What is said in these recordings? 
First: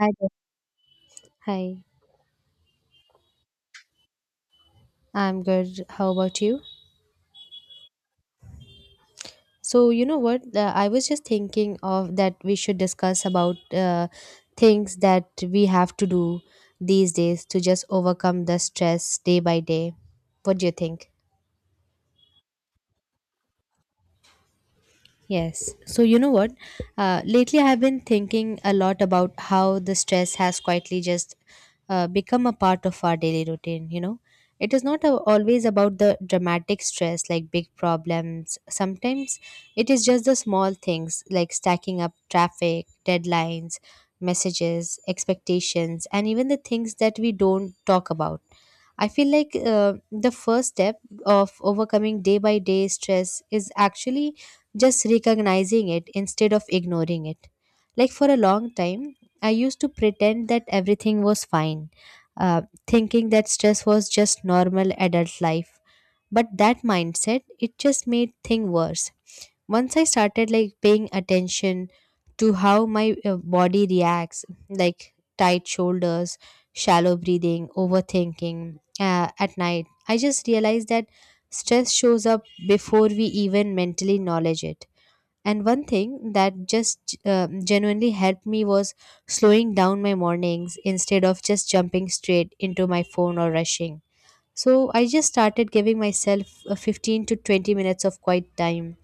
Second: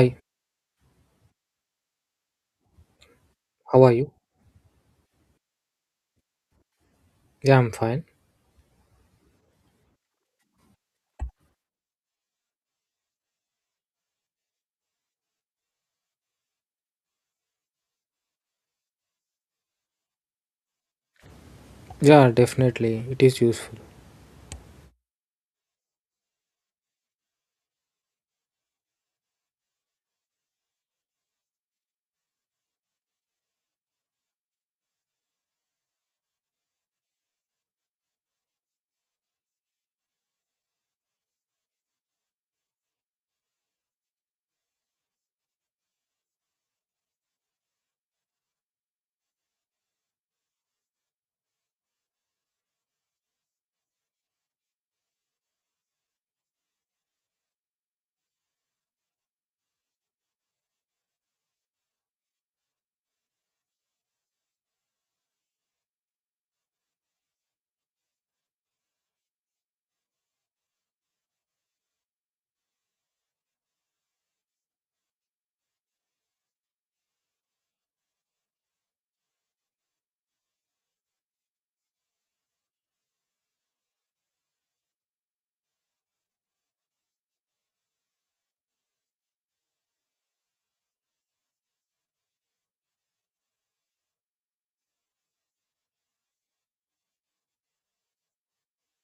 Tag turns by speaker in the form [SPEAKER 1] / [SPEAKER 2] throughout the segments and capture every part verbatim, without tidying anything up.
[SPEAKER 1] Hi there. Hi,
[SPEAKER 2] how are you?
[SPEAKER 1] I'm good. How about you?
[SPEAKER 2] Yeah, I'm fine.
[SPEAKER 1] So, you know what? Uh, I was just thinking of that we should discuss about uh, things that we have to do these days to just overcome the stress day by day. What do you think?
[SPEAKER 2] Yeah, definitely. It is useful.
[SPEAKER 1] Yes. So, you know what? Uh, lately, I have been thinking a lot about how the stress has quietly just uh, become a part of our daily routine. You know, It is not a, always about the dramatic stress like big problems. Sometimes it is just the small things like stacking up traffic, deadlines, messages, expectations, and even the things that we don't talk about. I feel like uh, the first step of overcoming day by day stress is actually just recognizing it instead of ignoring it. Like for a long time, I used to pretend that everything was fine, uh, thinking that stress was just normal adult life. But that mindset, it just made things worse. Once I started like paying attention to how my uh, body reacts, like tight shoulders, shallow breathing, overthinking uh, at night, I just realized that stress shows up before we even mentally acknowledge it, and one thing that just uh, genuinely helped me was slowing down my mornings instead of just jumping straight into my phone or rushing. So I just started giving myself uh, fifteen to twenty minutes of quiet time,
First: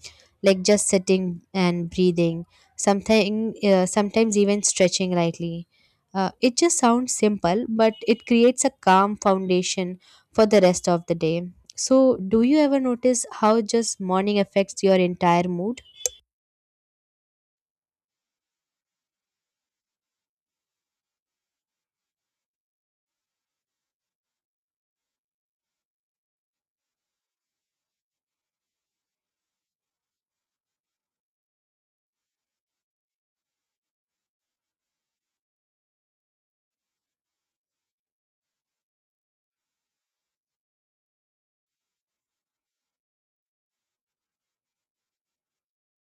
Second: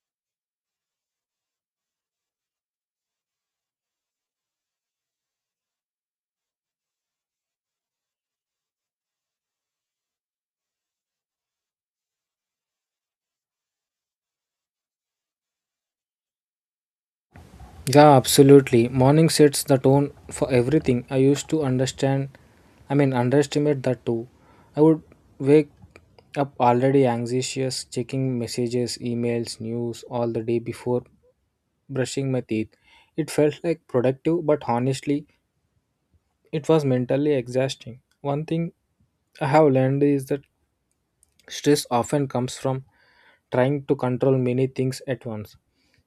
[SPEAKER 1] like just sitting and breathing, something, uh, sometimes even stretching lightly. Uh, it just sounds simple, but it creates a calm foundation for the rest of the day. So, do you ever notice how just morning affects your entire mood?
[SPEAKER 2] Yeah, absolutely. Morning sets the tone for everything. I used to understand, I mean, underestimate that too. I would wake up already anxious, checking messages, emails, news all the day before brushing my teeth. It felt like productive, but honestly, it was mentally exhausting. One thing I have learned is that stress often comes from trying to control many things at once.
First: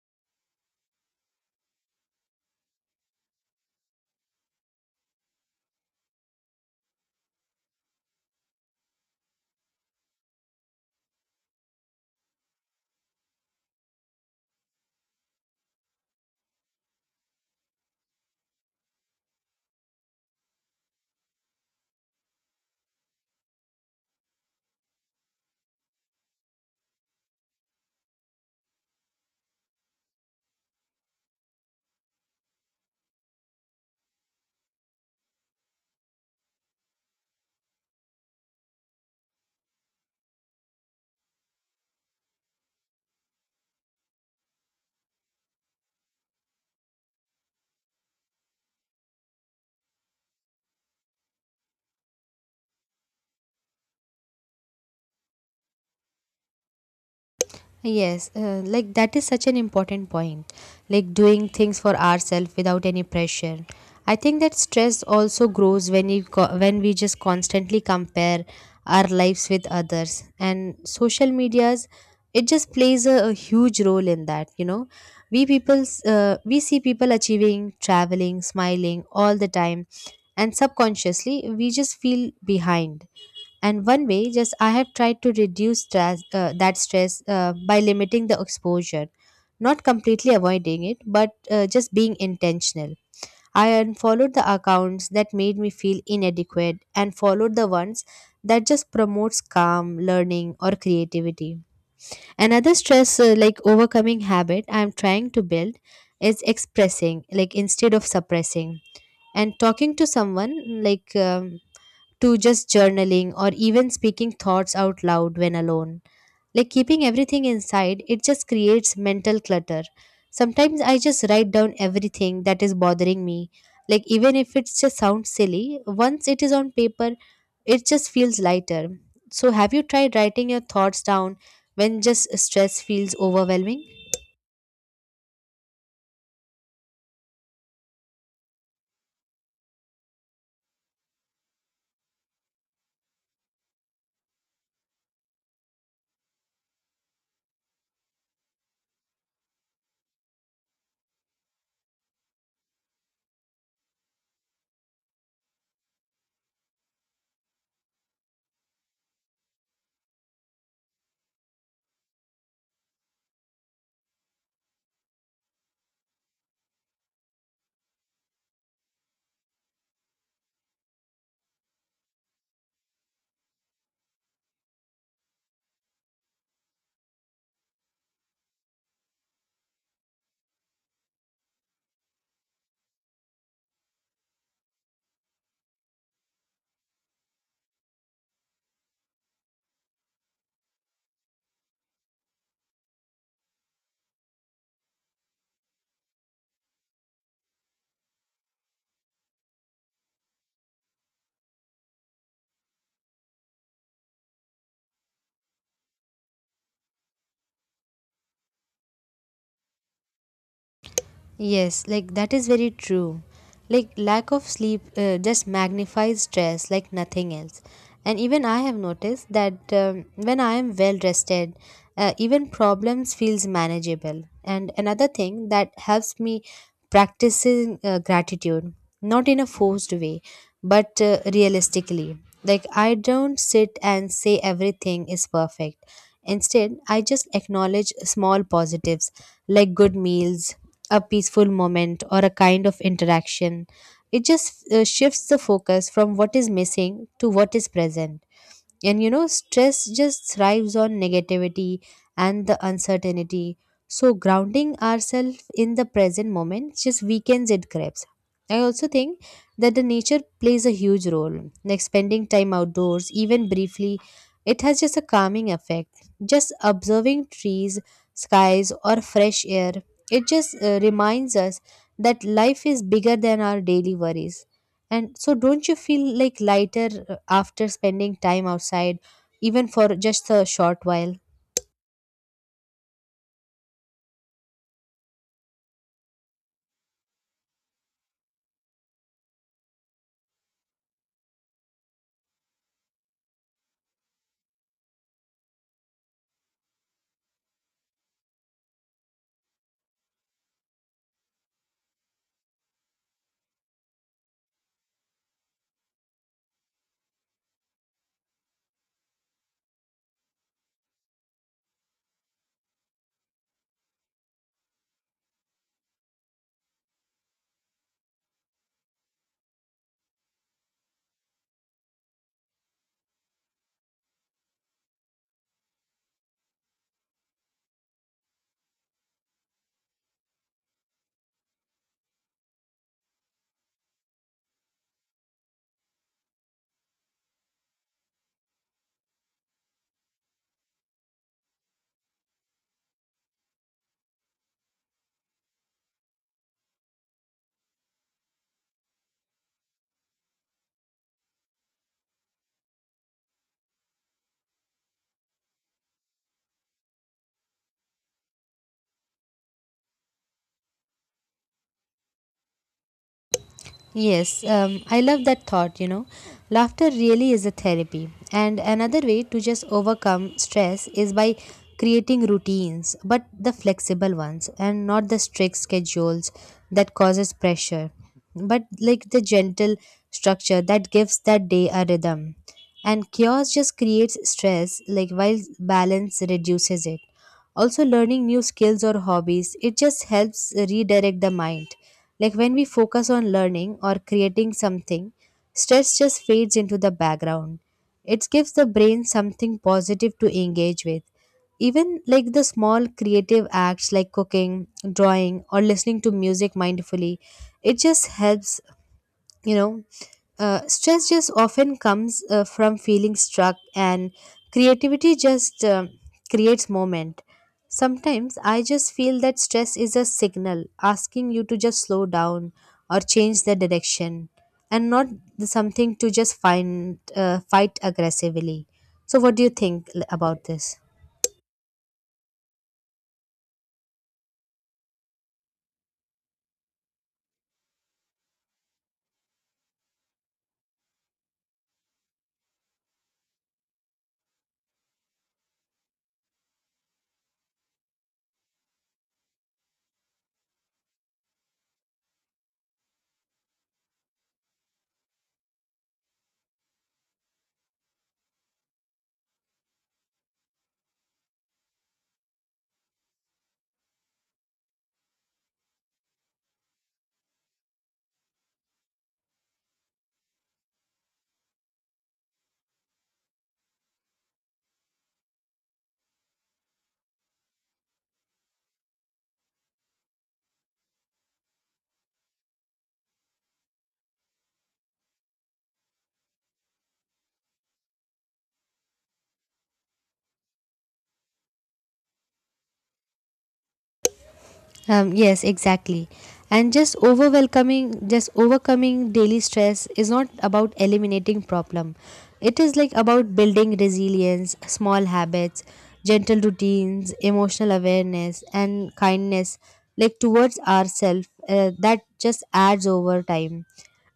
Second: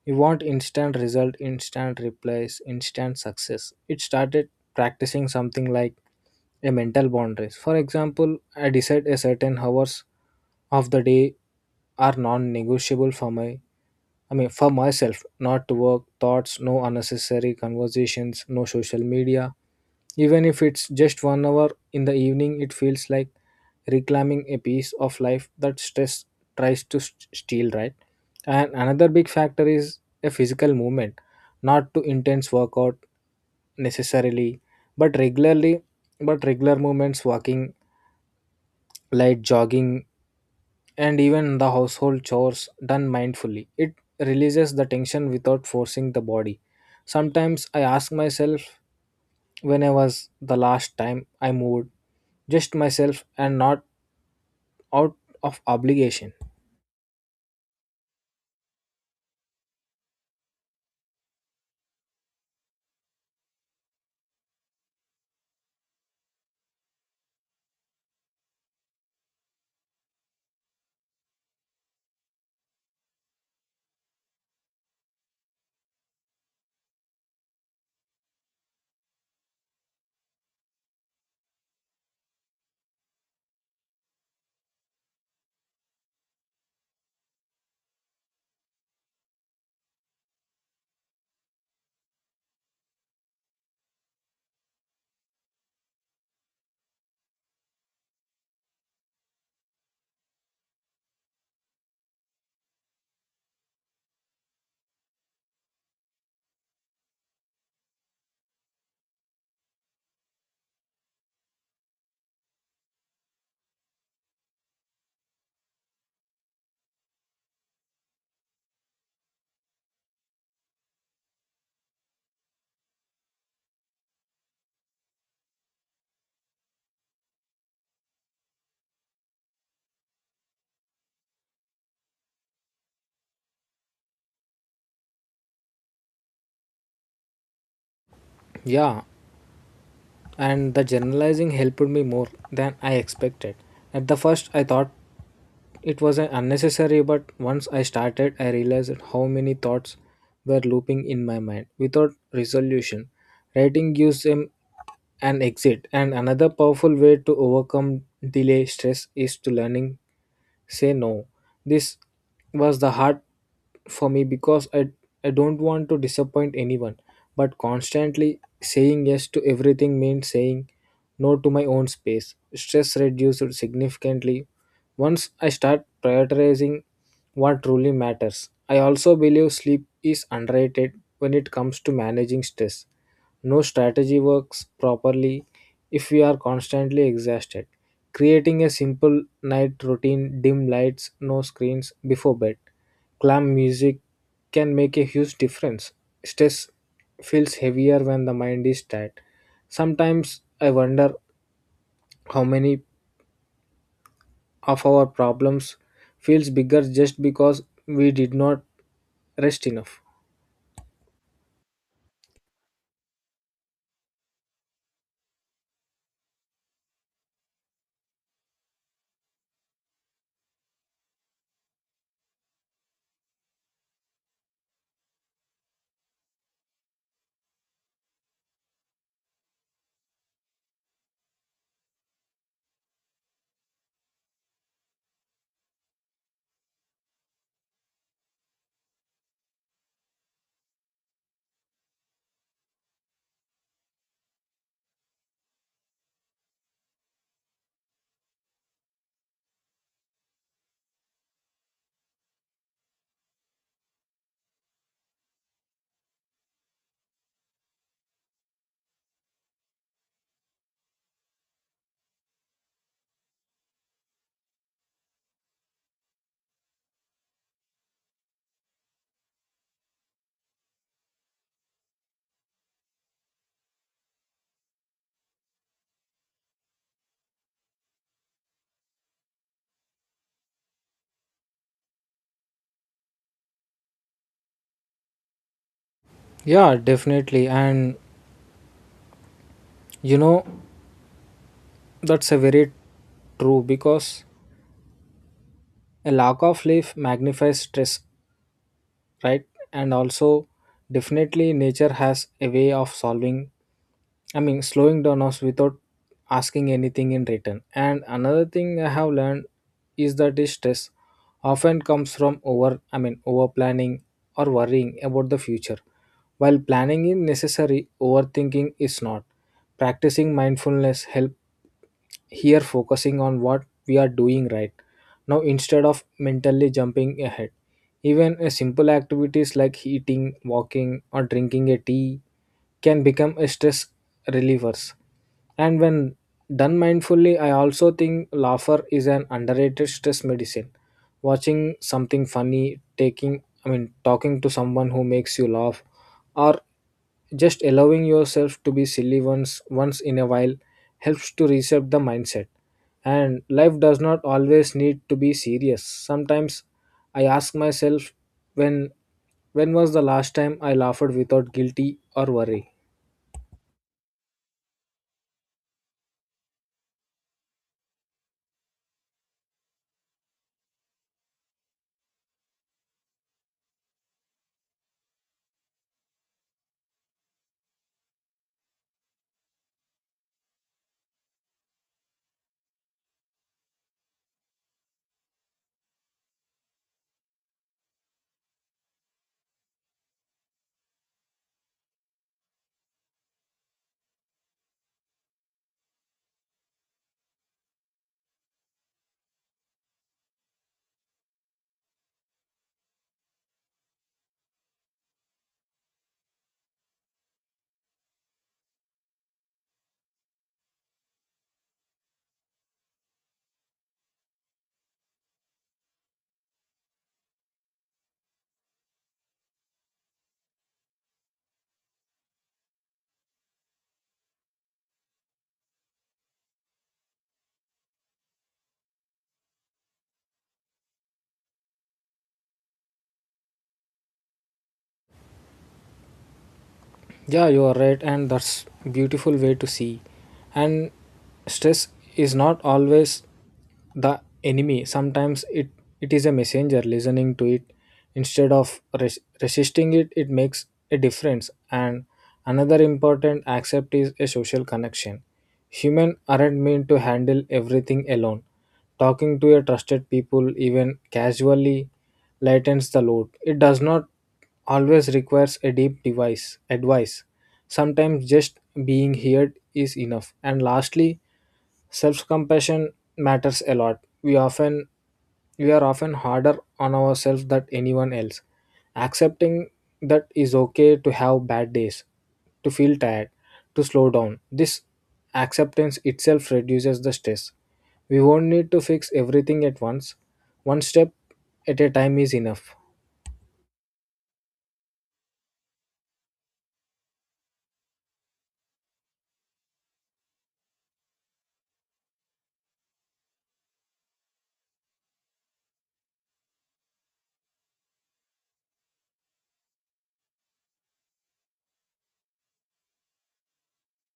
[SPEAKER 2] You want instant result, instant replies, instant success. It started practicing something like a mental boundaries. For example, I decide a certain hours of the day are non-negotiable for me, I mean, for myself, not to work, thoughts, no unnecessary conversations, no social media. Even if it's just one hour in the evening, it feels like reclaiming a piece of life that stress tries to s- steal, right? And another big factor is a physical movement, not to intense workout necessarily, but regularly, but regular movements, walking, light jogging, and even the household chores done mindfully. It releases the tension without forcing the body. Sometimes I ask myself when I was the last time I moved, just myself and not out of obligation.
[SPEAKER 1] Yes, uh, like that is such an important point. Like doing things for ourselves without any pressure. I think that stress also grows when you co- when we just constantly compare our lives with others, and social medias, it just plays a, a huge role in that, you know. We people s- uh, we see people achieving, traveling, smiling all the time, and subconsciously we just feel behind. And one way, just I have tried to reduce stress, uh, that stress uh, by limiting the exposure, not completely avoiding it, but uh, just being intentional. I unfollowed the accounts that made me feel inadequate and followed the ones that just promotes calm, learning, or creativity. Another stress uh, like overcoming habit I'm trying to build is expressing, like instead of suppressing, and talking to someone like. Um, to just journaling or even speaking thoughts out loud when alone. Like keeping everything inside, it just creates mental clutter. Sometimes I just write down everything that is bothering me. Like even if it just sounds silly, once it is on paper, it just feels lighter. So have you tried writing your thoughts down when just stress feels overwhelming?
[SPEAKER 2] Yeah, and the generalizing helped me more than I expected. At the first, I thought it was an unnecessary, but once I started, I realized how many thoughts were looping in my mind without resolution. Writing gives them an exit, and another powerful way to overcome delay stress is to learning say no. This was the hard for me because I, I don't want to disappoint anyone. But constantly saying yes to everything means saying no to my own space. Stress reduced significantly once I start prioritizing what truly matters. I also believe sleep is underrated when it comes to managing stress. No strategy works properly if we are constantly exhausted. Creating a simple night routine, dim lights, no screens before bed, calm music can make a huge difference. Stress feels heavier when the mind is tired. Sometimes I wonder how many of our problems feels bigger just because we did not rest enough.
[SPEAKER 1] Yes, like that is very true. Like lack of sleep uh, just magnifies stress like nothing else. And even I have noticed that um, when I am well rested, uh, even problems feels manageable. And another thing that helps me practicing uh, gratitude, not in a forced way, but uh, realistically. Like I don't sit and say everything is perfect. Instead, I just acknowledge small positives like good meals, a peaceful moment, or a kind of interaction. It just uh, shifts the focus from what is missing to what is present. And you know, stress just thrives on negativity and the uncertainty. So, grounding ourselves in the present moment just weakens its grasp. I also think that the nature plays a huge role. Like spending time outdoors, even briefly, it has just a calming effect. Just observing trees, skies, or fresh air, it just uh, reminds us that life is bigger than our daily worries. And so, don't you feel like lighter uh, after spending time outside, even for just a short while?
[SPEAKER 2] Yeah, definitely. And you know, that's a very true, because a lack of sleep magnifies stress, right? And also, definitely nature has a way of solving, i mean slowing down us without asking anything in return. And another thing I have learned is that the stress often comes from over, i mean over planning or worrying about the future. While planning is necessary, overthinking is not. Practicing mindfulness help here, focusing on what we are doing right now instead of mentally jumping ahead. Even a simple activities like eating, walking, or drinking a tea can become a stress relievers. And when done mindfully, I also think laughter is an underrated stress medicine. Watching something funny, taking I mean talking to someone who makes you laugh, or just allowing yourself to be silly once once in a while helps to reset the mindset. And life does not always need to be serious. Sometimes I ask myself when when was the last time I laughed without guilty or worry?
[SPEAKER 1] Yes, um, I love that thought, you know. Laughter really is a therapy. And another way to just overcome stress is by creating routines, but the flexible ones and not the strict schedules that causes pressure, but like the gentle structure that gives that day a rhythm. And chaos just creates stress, like while balance reduces it. Also, learning new skills or hobbies, it just helps redirect the mind. Like when we focus on learning or creating something, stress just fades into the background. It gives the brain something positive to engage with. Even like the small creative acts like cooking, drawing, or listening to music mindfully, it just helps you know uh, Stress just often comes uh, from feeling stuck, and creativity just um creates moment. Sometimes I just feel that stress is a signal asking you to just slow down or change the direction, and not the- something to just find uh, fight aggressively. So what do you think l- about this?
[SPEAKER 2] Yeah, you are right, and that's beautiful way to see. And stress is not always the enemy. Sometimes it it is a messenger. Listening to it instead of res- resisting it, it makes a difference. And another important accept is a social connection. Human aren't meant to handle everything alone. Talking to a trusted people, even casually, lightens the load. It does not always requires a deep device advice. Sometimes just being heard is enough. And lastly, self-compassion matters a lot. We often we are often harder on ourselves than anyone else. Accepting that is okay to have bad days, to feel tired, to slow down. This acceptance itself reduces the stress. We won't need to fix everything at once. One step at a time is enough.
[SPEAKER 1] Um, yes, exactly. And just overwhelming, just overcoming daily stress is not about eliminating problem. It is like about building resilience, small habits, gentle routines, emotional awareness, and kindness, like towards ourselves. Uh, that just adds over time.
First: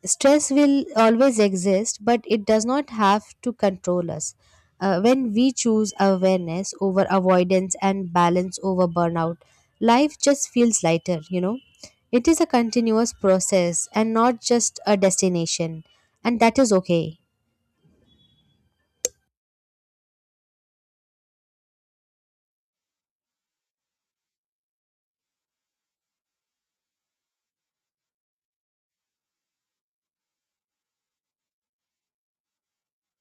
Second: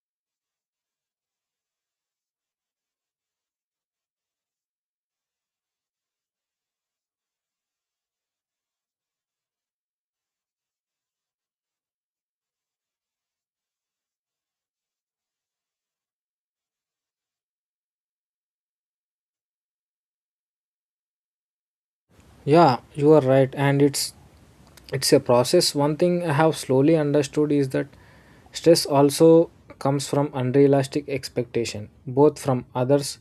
[SPEAKER 1] Stress will always exist, but it does not have to control us. Uh, when we choose awareness over avoidance and balance over burnout, life just feels lighter, you know. It is a continuous process and not just a destination, and that is okay.
[SPEAKER 2] Yeah, you are right, and it's it's a process. One thing I have slowly understood is that stress also comes from unrealistic expectation, both from others,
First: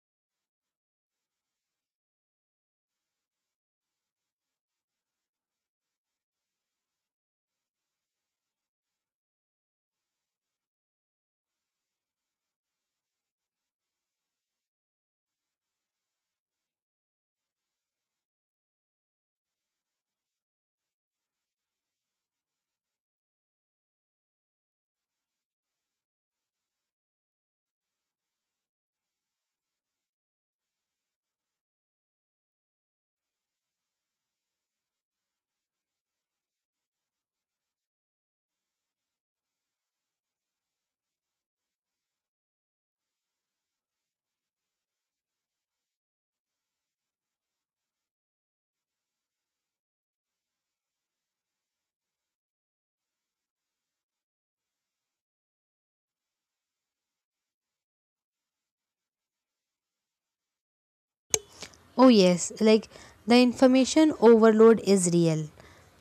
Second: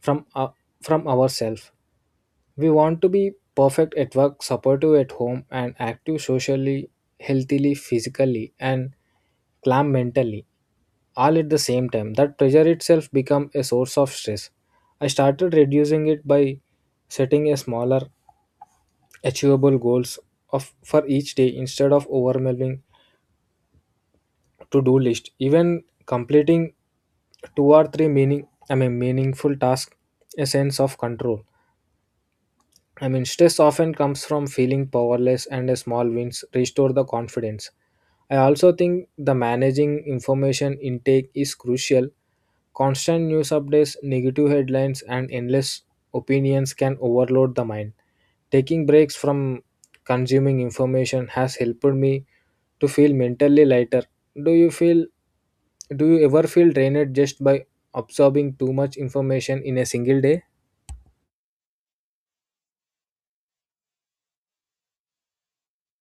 [SPEAKER 2] from uh, from ourselves. We want to be perfect at work, supportive at home and active socially, healthily, physically and calm mentally all at the same time. That pressure itself became a source of stress. I started reducing it by setting a smaller, achievable goals of for each day instead of overwhelming to-do list. Even completing two or three meaning I mean meaningful tasks, a sense of control. I mean stress often comes from feeling powerless and a small wins restore the confidence. I also think the managing information intake is crucial. Constant news updates, negative headlines, and endless opinions can overload the mind. Taking breaks from consuming information has helped me to feel mentally lighter. Do you feel do you ever feel drained just by absorbing too much information in a single day?
[SPEAKER 1] Oh, yes, like the information overload is real.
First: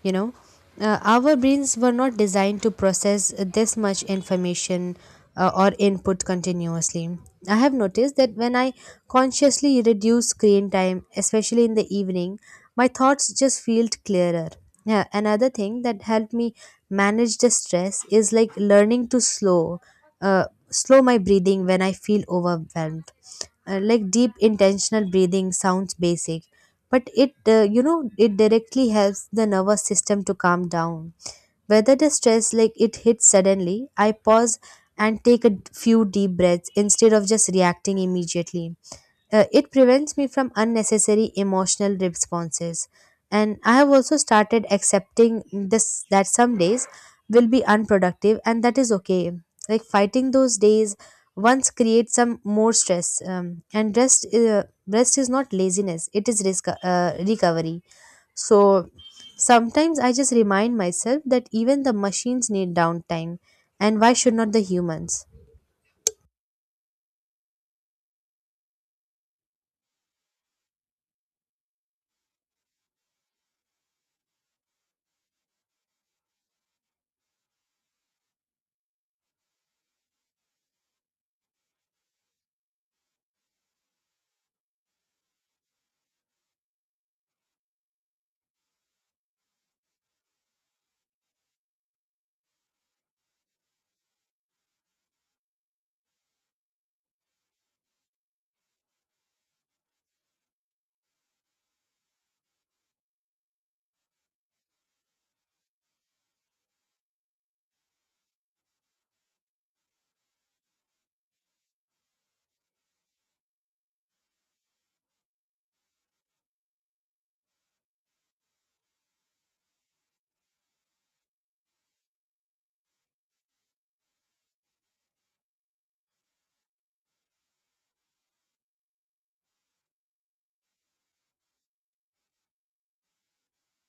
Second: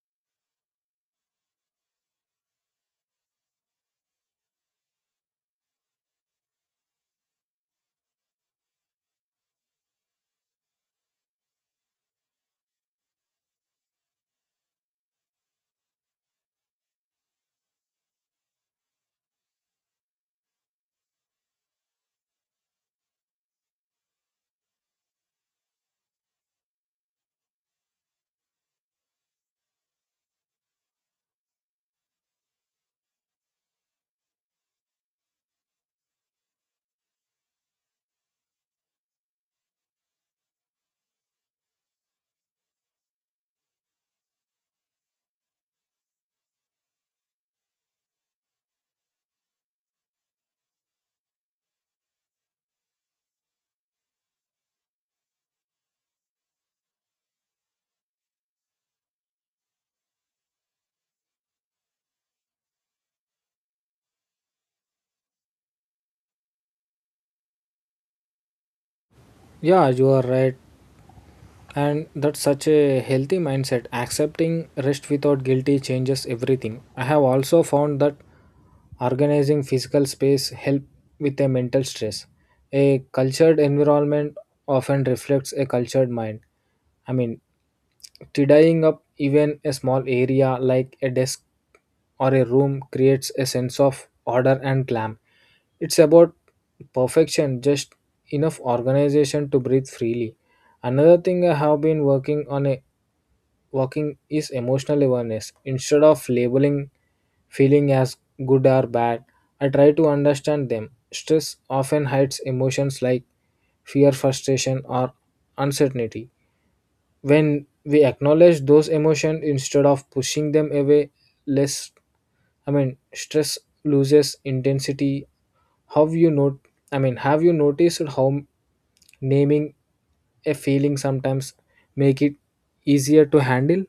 [SPEAKER 1] You know, uh, our brains were not designed to process this much information uh, or input continuously. I have noticed that when I consciously reduce screen time, especially in the evening, my thoughts just feel clearer. Yeah, another thing that helped me manage the stress is like learning to slow, uh, slow my breathing when I feel overwhelmed. Uh, like deep intentional breathing sounds basic, but it uh, you know it directly helps the nervous system to calm down. Whether the stress like it hits suddenly, I pause and take a few deep breaths instead of just reacting immediately. Uh, it prevents me from unnecessary emotional responses. And I have also started accepting this that some days will be unproductive, and that is okay. Like fighting those days once creates some more stress. Um, and rest, uh, rest is not laziness; it is resco- uh, recovery. So sometimes I just remind myself that even the machines need downtime, and why should not the humans?
[SPEAKER 2] Yeah, you are right. And that's such a healthy mindset. Accepting rest without guilty changes everything. I have also found that organizing physical space help with a mental stress. A cultured environment often reflects a cultured mind. I mean, tidying up even a small area like a desk or a room creates a sense of order and calm. It's about perfection, just enough organization to breathe freely. Another thing I have been working on, a working is emotional awareness. Instead of labeling feeling as good or bad. I try to understand them. Stress often hides emotions like fear, frustration, or uncertainty. When we acknowledge those emotions instead of pushing them away, less I mean stress loses intensity. How you note I mean, have you noticed how naming a feeling sometimes make it easier to handle?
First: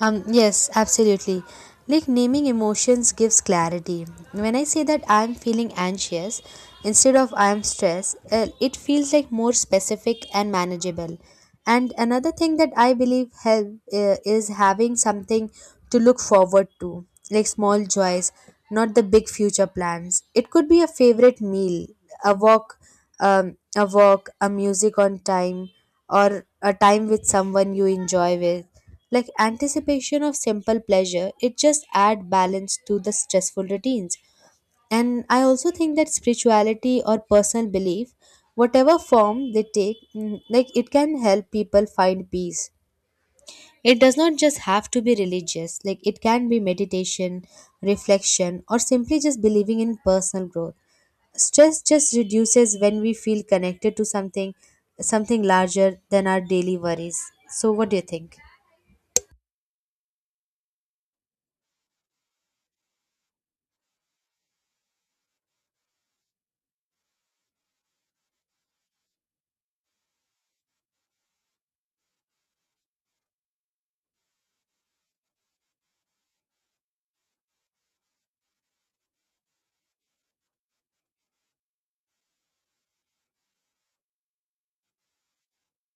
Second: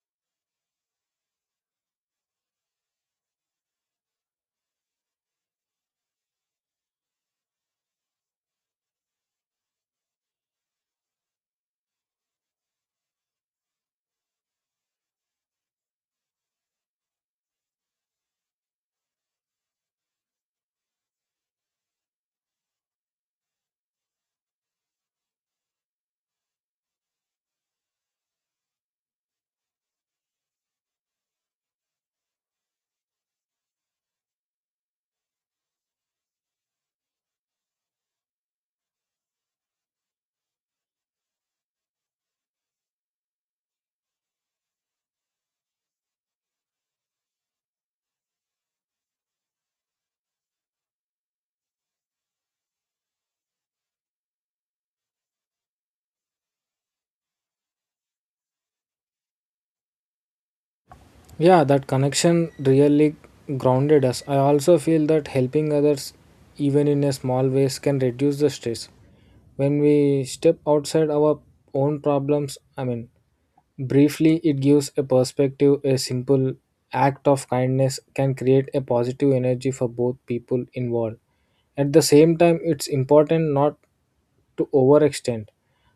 [SPEAKER 1] Um, yes, absolutely. Like naming emotions gives clarity. When I say that I'm feeling anxious instead of I'm stressed, uh, it feels like more specific and manageable. And another thing that I believe help uh, is having something to look forward to, like small joys, not the big future plans. It could be a favorite meal, a walk um, a walk, a music on time, or a time with someone you enjoy with. Like anticipation of simple pleasure, it just add balance to the stressful routines. And I also think that spirituality or personal belief, whatever form they take, mm, like it can help people find peace. It does not just have to be religious, like it can be meditation, reflection, or simply just believing in personal growth. Stress just reduces when we feel connected to something something larger than our daily worries. So what do you think?
[SPEAKER 2] Yeah, that connection really grounded us. I also feel that helping others, even in a small ways, can reduce the stress. When we step outside our own problems, I mean, briefly, it gives a perspective. A simple act of kindness can create a positive energy for both people involved. At the same time, it's important not to overextend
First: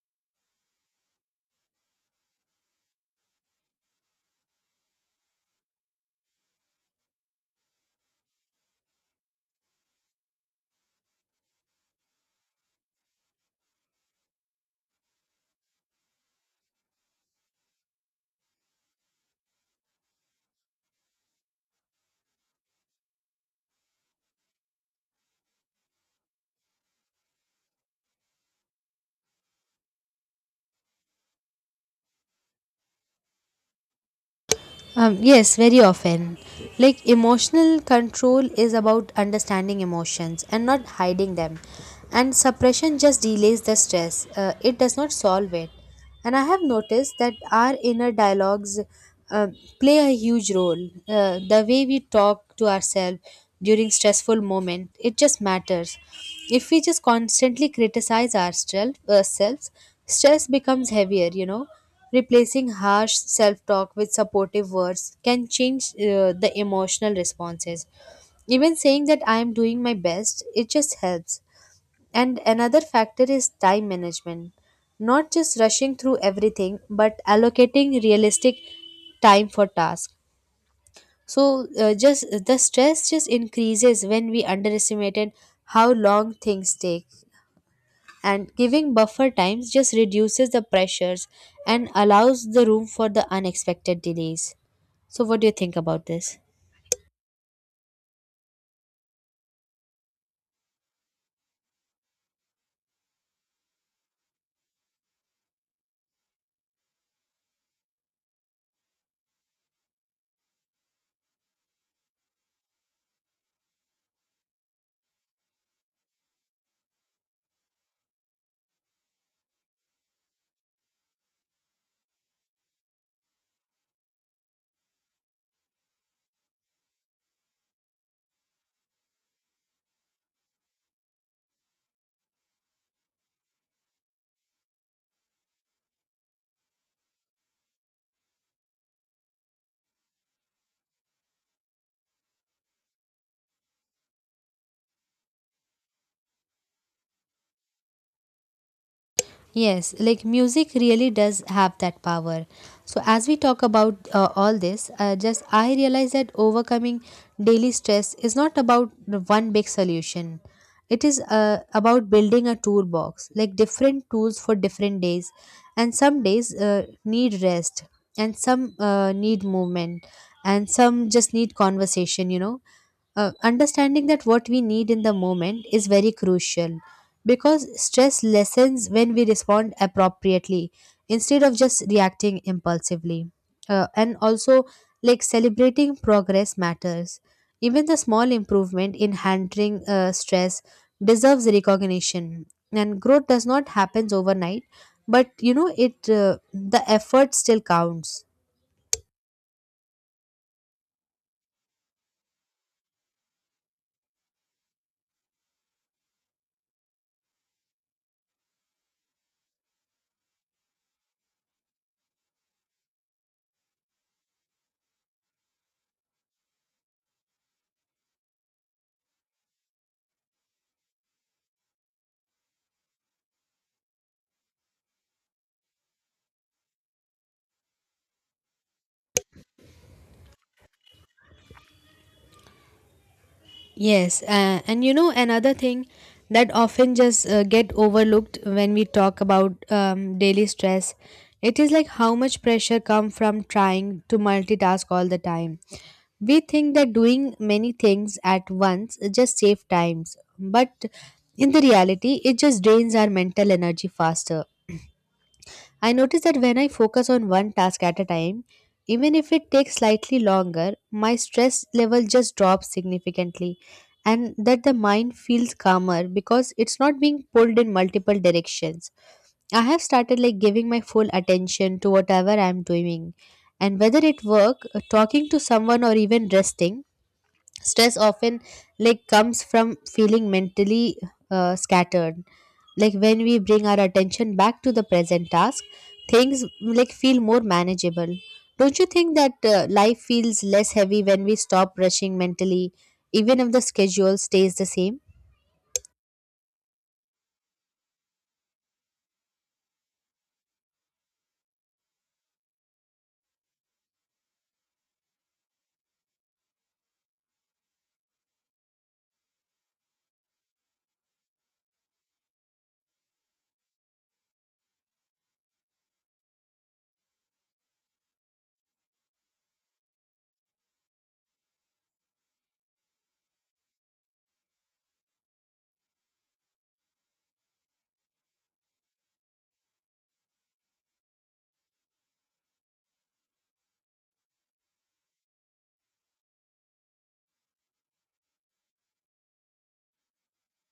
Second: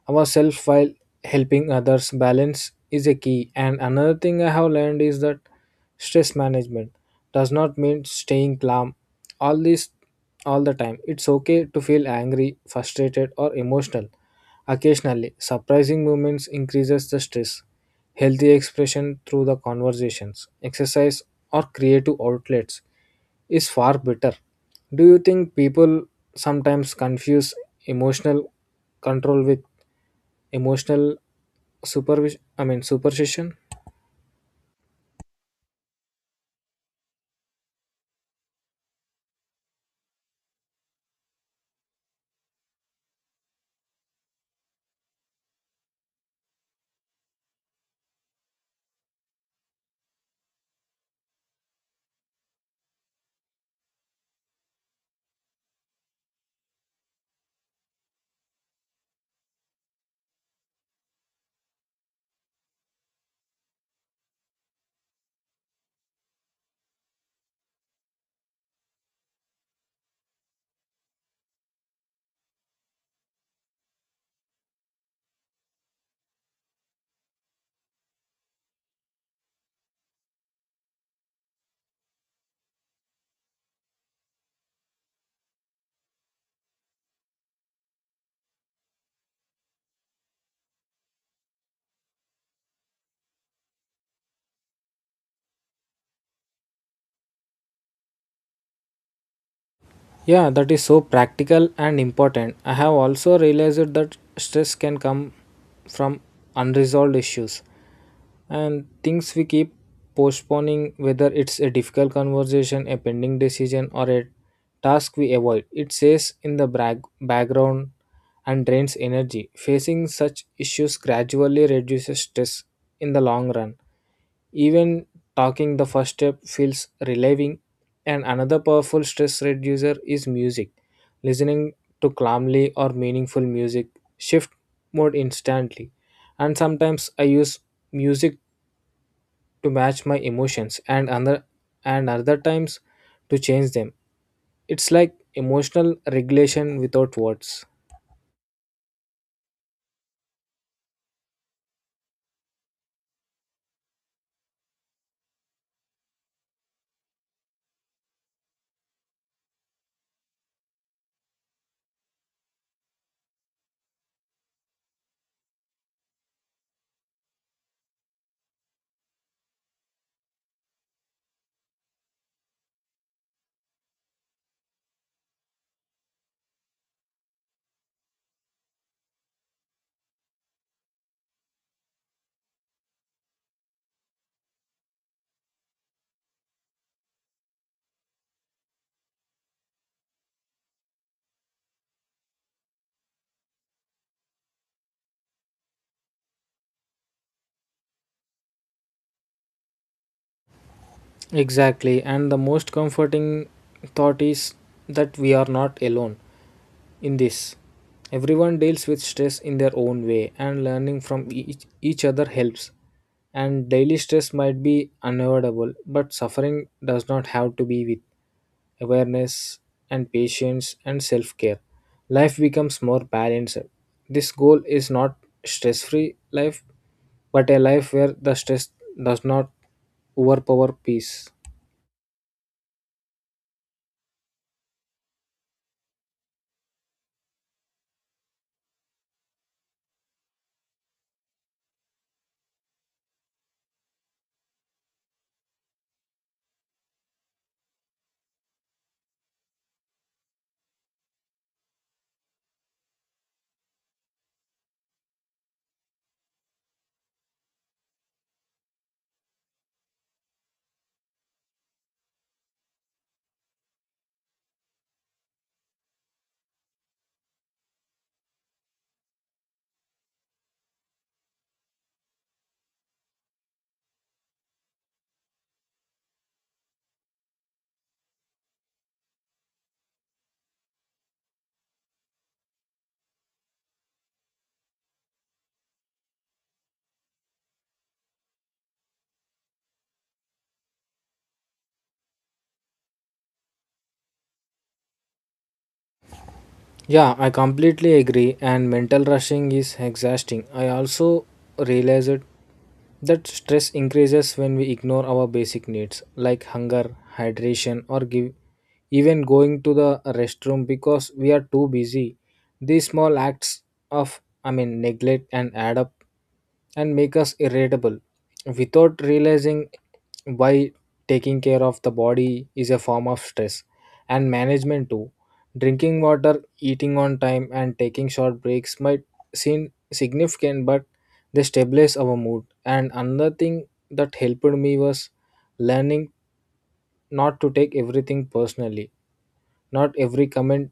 [SPEAKER 2] ourselves while helping others. Balance is a key. And another thing I have learned is that stress management does not mean staying calm all this all the time. It's okay to feel angry, frustrated, or emotional. Occasionally, surprising movements increases the stress. Healthy expression through the conversations, exercise, or creative outlets is far better. Do you think people sometimes confuse emotional control with emotional supervision? I mean, superstition?
[SPEAKER 1] Um, yes, very often. Like emotional control is about understanding emotions and not hiding them. And suppression just delays the stress, uh, it does not solve it. And I have noticed that our inner dialogues uh, play a huge role. Uh, the way we talk to ourselves during stressful moment, it just matters. If we just constantly criticize ourselves, ourselves stress becomes heavier, you know. Replacing harsh self talk with supportive words can change uh, the emotional responses. Even saying that I am doing my best, it just helps. And another factor is time management. Not just rushing through everything, but allocating realistic time for tasks. So uh, just the stress just increases when we underestimated how long things take, and giving buffer times just reduces the pressures and allows the room for the unexpected delays. So, what do you think about this?
[SPEAKER 2] Yeah, that is so practical and important. I have also realized that stress can come from unresolved issues and things we keep postponing, whether it's a difficult conversation, a pending decision, or a task we avoid. It stays in the brag- background and drains energy. Facing such issues gradually reduces stress in the long run. Even talking the first step feels relieving, and another powerful stress reducer is music. Listening to calmly or meaningful music shift mode instantly. And sometimes I use music to match my emotions, and other and other times to change them. It's like emotional regulation without words.
[SPEAKER 1] Yes, like music really does have that power. So, as we talk about uh, all this, uh, just I realize that overcoming daily stress is not about the one big solution. It is uh, about building a toolbox, like different tools for different days. And some days uh, need rest, and some uh, need movement, and some just need conversation, you know. Uh, understanding that what we need in the moment is very crucial, because stress lessens when we respond appropriately instead of just reacting impulsively. Uh, and also, like celebrating progress matters. Even the small improvement in handling uh, stress deserves recognition. And growth does not happen overnight, but you know it. Uh, the effort still counts.
[SPEAKER 2] Exactly, and the most comforting thought is that we are not alone in this. Everyone deals with stress in their own way, and learning from each, each other helps. And daily stress might be unavoidable, but suffering does not have to be with awareness and patience and self care. Life becomes more balanced. This goal is not stress free life, but a life where the stress does not overpower peace.
[SPEAKER 1] Yes, uh, and you know another thing that often just uh, get overlooked when we talk about um, daily stress, it is like how much pressure come from trying to multitask all the time. We think that doing many things at once just save times, but in the reality, it just drains our mental energy faster. I notice that when I focus on one task at a time, even if it takes slightly longer, my stress level just drops significantly and that the mind feels calmer because it's not being pulled in multiple directions. I have started like giving my full attention to whatever I'm doing and whether it work, uh, talking to someone or even resting, stress often like comes from feeling mentally uh, scattered, like when we bring our attention back to the present task, things like feel more manageable. Don't you think that uh, life feels less heavy when we stop rushing mentally, even if the schedule stays the same?
[SPEAKER 2] Yeah, I completely agree, and mental rushing is exhausting. I also realized that stress increases when we ignore our basic needs like hunger, hydration, or give, even going to the restroom because we are too busy. These small acts of, I mean, neglect and add up and make us irritable without realizing why. Taking care of the body is a form of stress and management too. Drinking water, eating on time and taking short breaks might seem significant, but they stabilize our mood. And another thing that helped me was learning not to take everything personally. Not every comment,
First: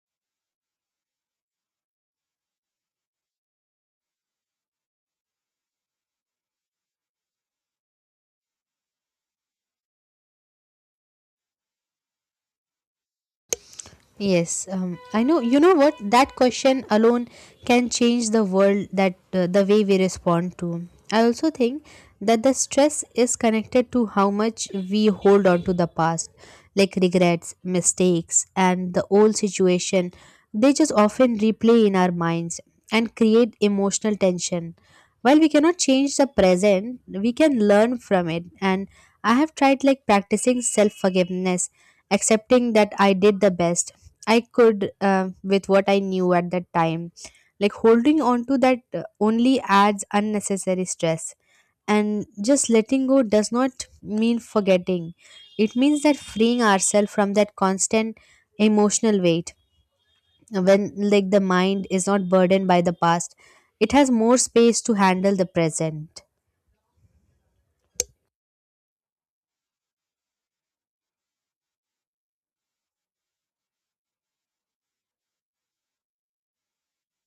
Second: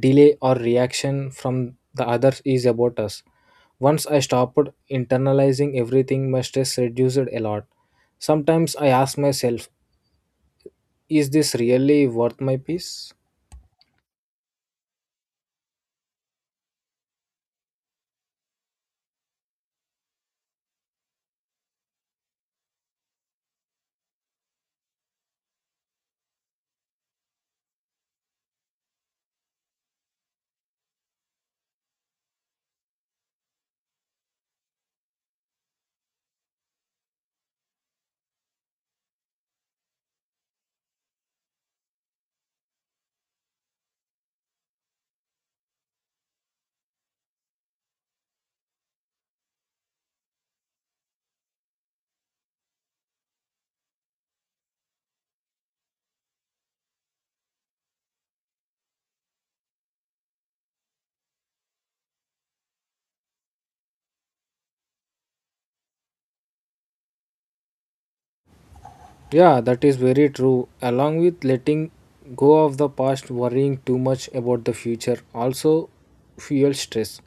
[SPEAKER 2] delay, or reaction from the others is about us. Once I stopped internalizing everything, my stress reduced a lot. Sometimes I ask myself, is this really worth my peace?
[SPEAKER 1] Yes, um, I know. You know what? That question alone can change the world that uh, the way we respond to. I also think that the stress is connected to how much we hold on to the past, like regrets, mistakes, and the old situation. They just often replay in our minds and create emotional tension. While we cannot change the present, we can learn from it, and I have tried like practicing self forgiveness, accepting that I did the best I could uh, with what I knew at that time. Like holding on to that uh, only adds unnecessary stress, and just letting go does not mean forgetting. It means that freeing ourselves from that constant emotional weight. When like the mind is not burdened by the past, it has more space to handle the present.
[SPEAKER 2] Yeah, that is very true. Along with letting go of the past, worrying too much about the future also fuels stress.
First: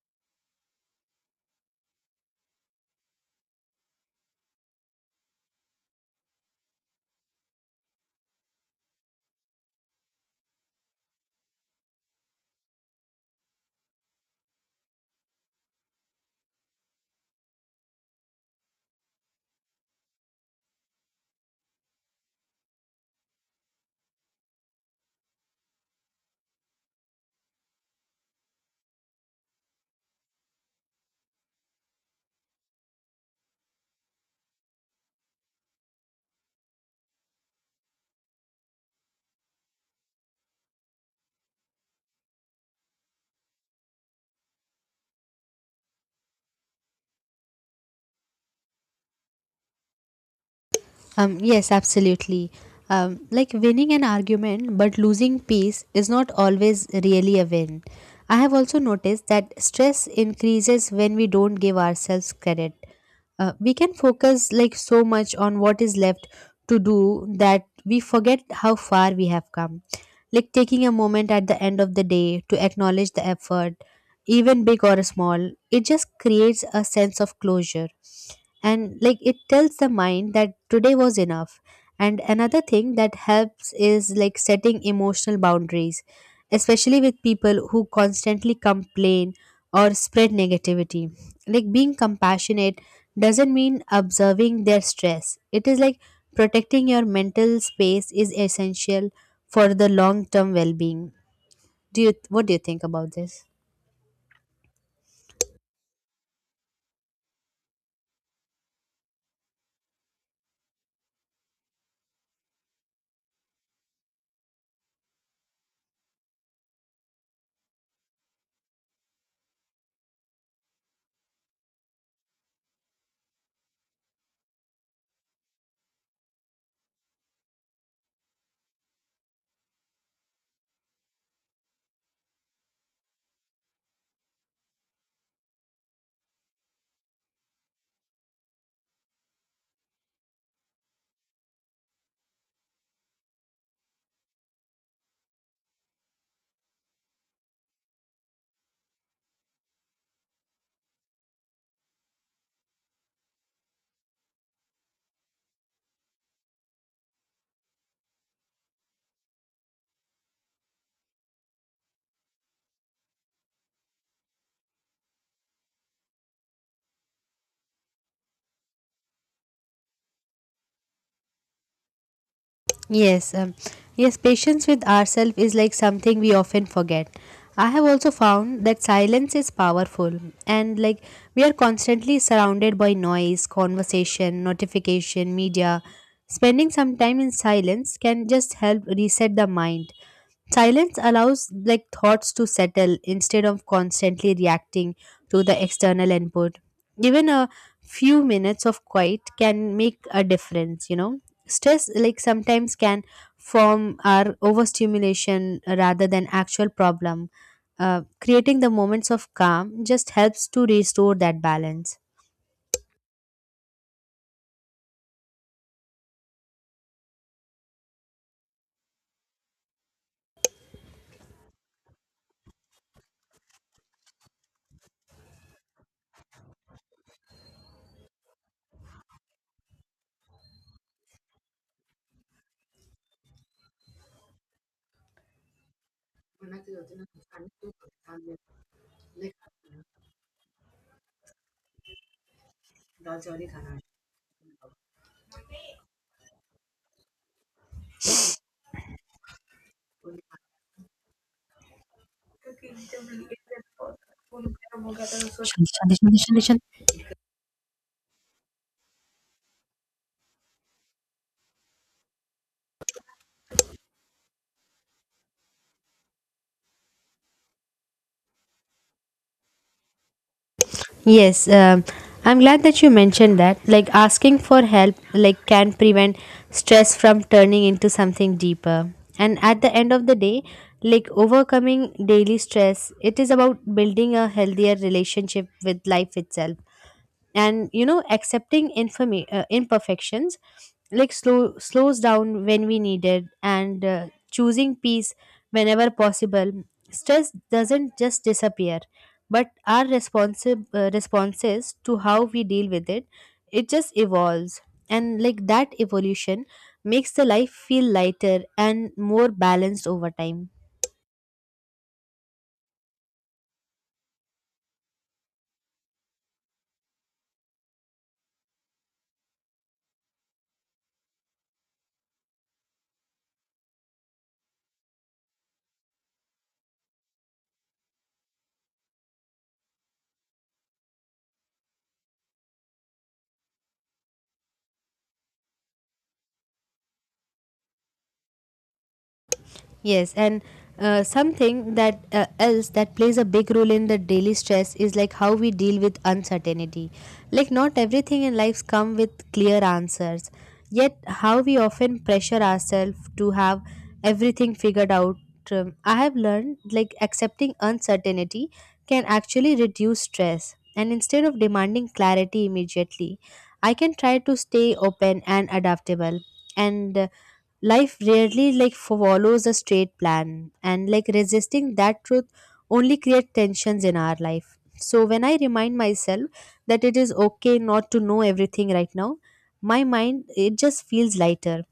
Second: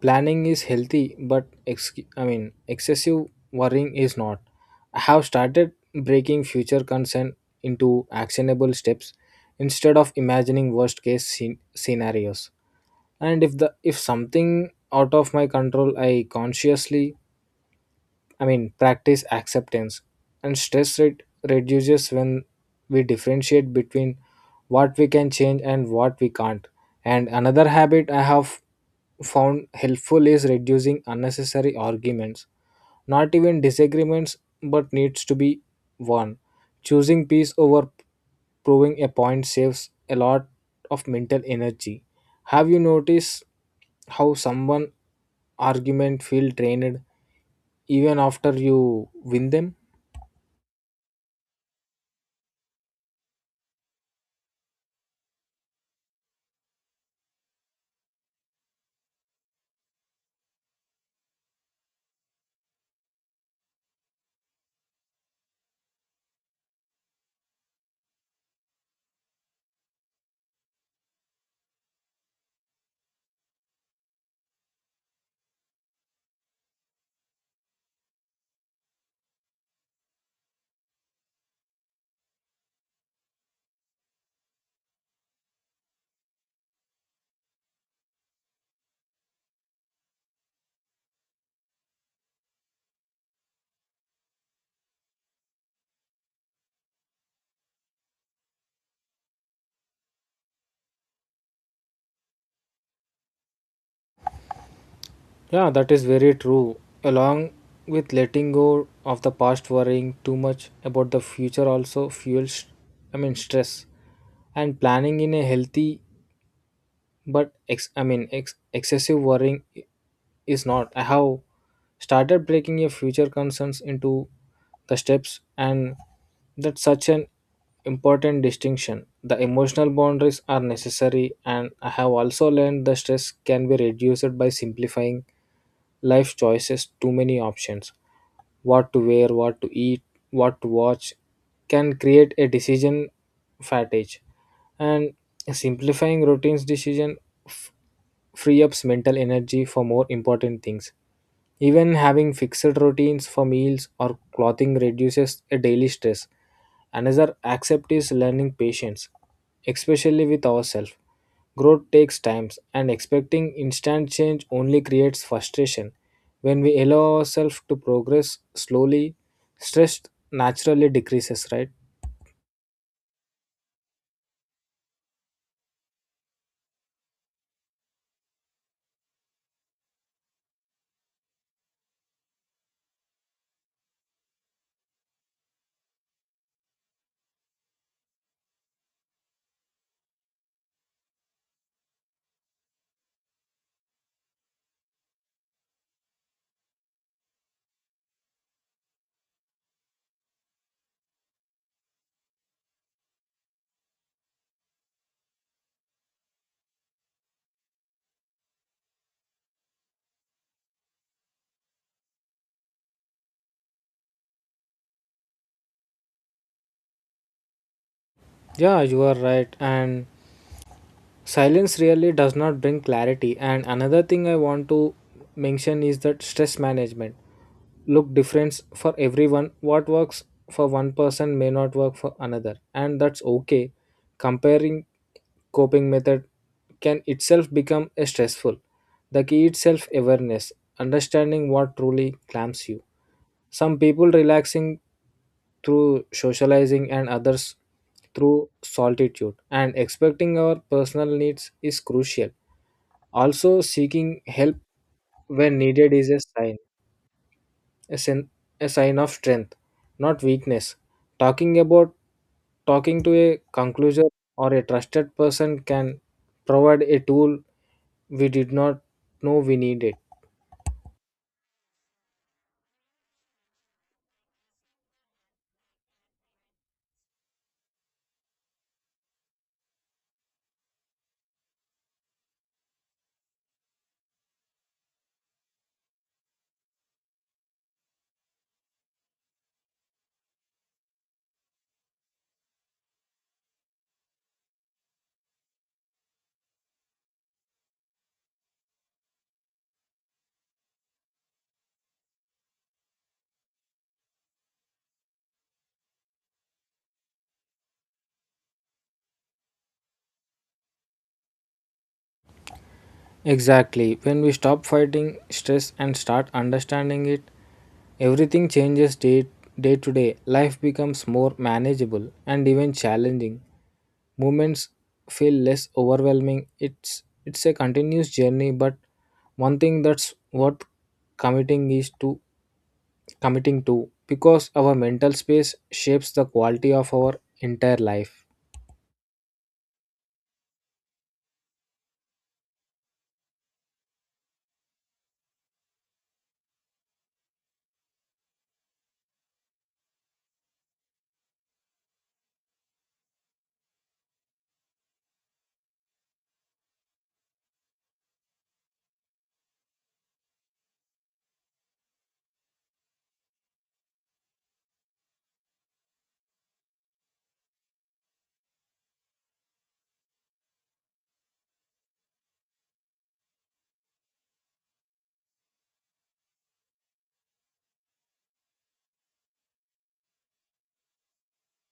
[SPEAKER 2] Planning is healthy, but ex- I mean, excessive worrying is not. I have started breaking future concern into actionable steps instead of imagining worst case scen- scenarios. And if the if something out of my control, I consciously I mean, practice acceptance, and stress rate reduces when we differentiate between what we can change and what we can't. And another habit I have found helpful is reducing unnecessary arguments, not even disagreements, but needs to be won. Choosing peace over proving a point saves a lot of mental energy. Have you noticed how someone argument feel drained even after you win them?
[SPEAKER 1] Um, yes, absolutely. Um, like winning an argument but losing peace is not always really a win. I have also noticed that stress increases when we don't give ourselves credit. Uh, we can focus like so much on what is left to do that we forget how far we have come. Like taking a moment at the end of the day to acknowledge the effort, even big or small, it just creates a sense of closure, and like it tells the mind that today was enough. And another thing that helps is like setting emotional boundaries, especially with people who constantly complain or spread negativity. Like being compassionate doesn't mean observing their stress. It is like protecting your mental space is essential for the long term well being. Do you, what do you think about this?
[SPEAKER 2] Yeah, that is very true. Along with letting go of the past, worrying too much about the future also fuels, I mean, stress. And planning in a healthy but ex, I mean, ex, excessive worrying is not. I have started breaking your future concerns into the steps, and that's such an important distinction. The emotional boundaries are necessary, and I have also learned the stress can be reduced by simplifying life choices. Too many options, what to wear, what to eat, what to watch, can create a decision fatigue, and simplifying routines decision free ups mental energy for more important things. Even having fixed routines for meals or clothing reduces a daily stress. Another accept is learning patience, especially with ourselves. Growth takes time, and expecting instant change only creates frustration. When we allow ourselves to progress slowly, stress naturally decreases, right?
[SPEAKER 1] Yes, um, yes, patience with ourselves is like something we often forget. I have also found that silence is powerful, and like we are constantly surrounded by noise, conversation, notification, media. Spending some time in silence can just help reset the mind. Silence allows like thoughts to settle instead of constantly reacting to the external input. Even a few minutes of quiet can make a difference, you know. Stress like sometimes can form our overstimulation rather than actual problem. Uh, creating the moments of calm just helps to restore that balance.
[SPEAKER 2] Yeah, you are right. And silence really does not bring clarity. And another thing I want to mention is that stress management look different for everyone. What works for one person may not work for another, and that's okay. Comparing coping method can itself become a stressful. The key is self awareness, understanding what truly clamps you. Some people relaxing through socializing and others through solitude, and expecting our personal needs is crucial. Also, seeking help when needed is a sign, a, sen- a sign of strength, not weakness. Talking about Talking to a conclusion or a trusted person can provide a tool we did not know we needed.
[SPEAKER 1] Yes, um, I'm glad that you mentioned that. Like asking for help like can prevent stress from turning into something deeper. And at the end of the day, like overcoming daily stress, it is about building a healthier relationship with life itself, and you know accepting informa- uh, imperfections, like slow slows down when we need it, and uh, choosing peace whenever possible. Stress doesn't just disappear, but our responsi- uh, responses to how we deal with it, it just evolves, and like that evolution makes the life feel lighter and more balanced over time.
[SPEAKER 2] Exactly. When we stop fighting stress and start understanding it, everything changes day, day to day. Life becomes more manageable and even challenging. Movements feel less overwhelming. It's it's a continuous journey, but one thing that's worth committing is to committing to, because our mental space shapes the quality of our entire life.
[SPEAKER 1] Yes, and uh, something that uh, else that plays a big role in the daily stress is like how we deal with uncertainty. Like not everything in life come with clear answers. Yet how we often pressure ourselves to have everything figured out. Um, I have learned like accepting uncertainty can actually reduce stress. And instead of demanding clarity immediately, I can try to stay open and adaptable. And uh, life rarely like follows a straight plan, and like resisting that truth only create tensions in our life. So when I remind myself that it is okay not to know everything right now, my mind it just feels lighter.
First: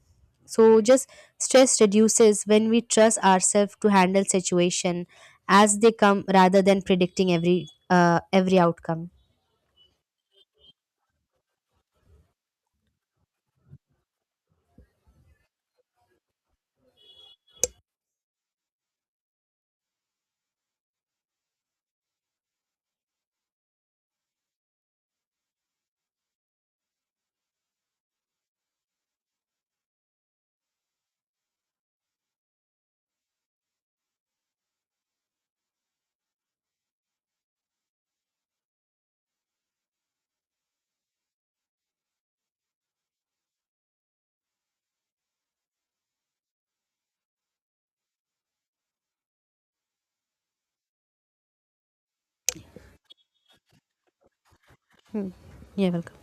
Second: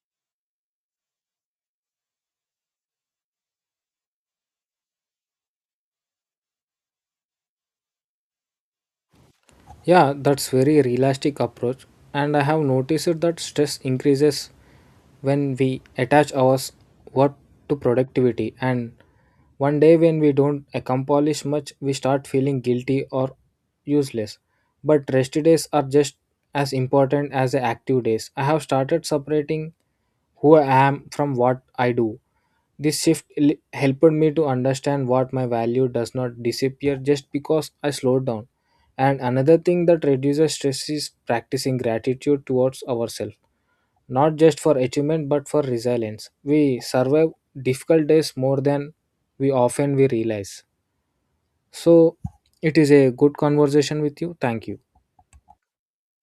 [SPEAKER 1] So just stress reduces when we trust ourselves to handle situation as they come rather than predicting every uh, every outcome.
[SPEAKER 2] Yeah, that's very realistic approach, and I have noticed that stress increases when we attach our s- work to productivity, and one day when we don't accomplish much we start feeling guilty or useless. But rest days are just as important as the active days. I have started separating who I am from what I do. This shift l- helped me to understand what my value does not disappear just because I slowed down. And another thing that reduces stress is practicing gratitude towards ourselves, not just for achievement but for resilience. We survive difficult days more than we often we realize. So it is a good conversation with you. Thank you.
[SPEAKER 1] Hmm. Yeah, welcome.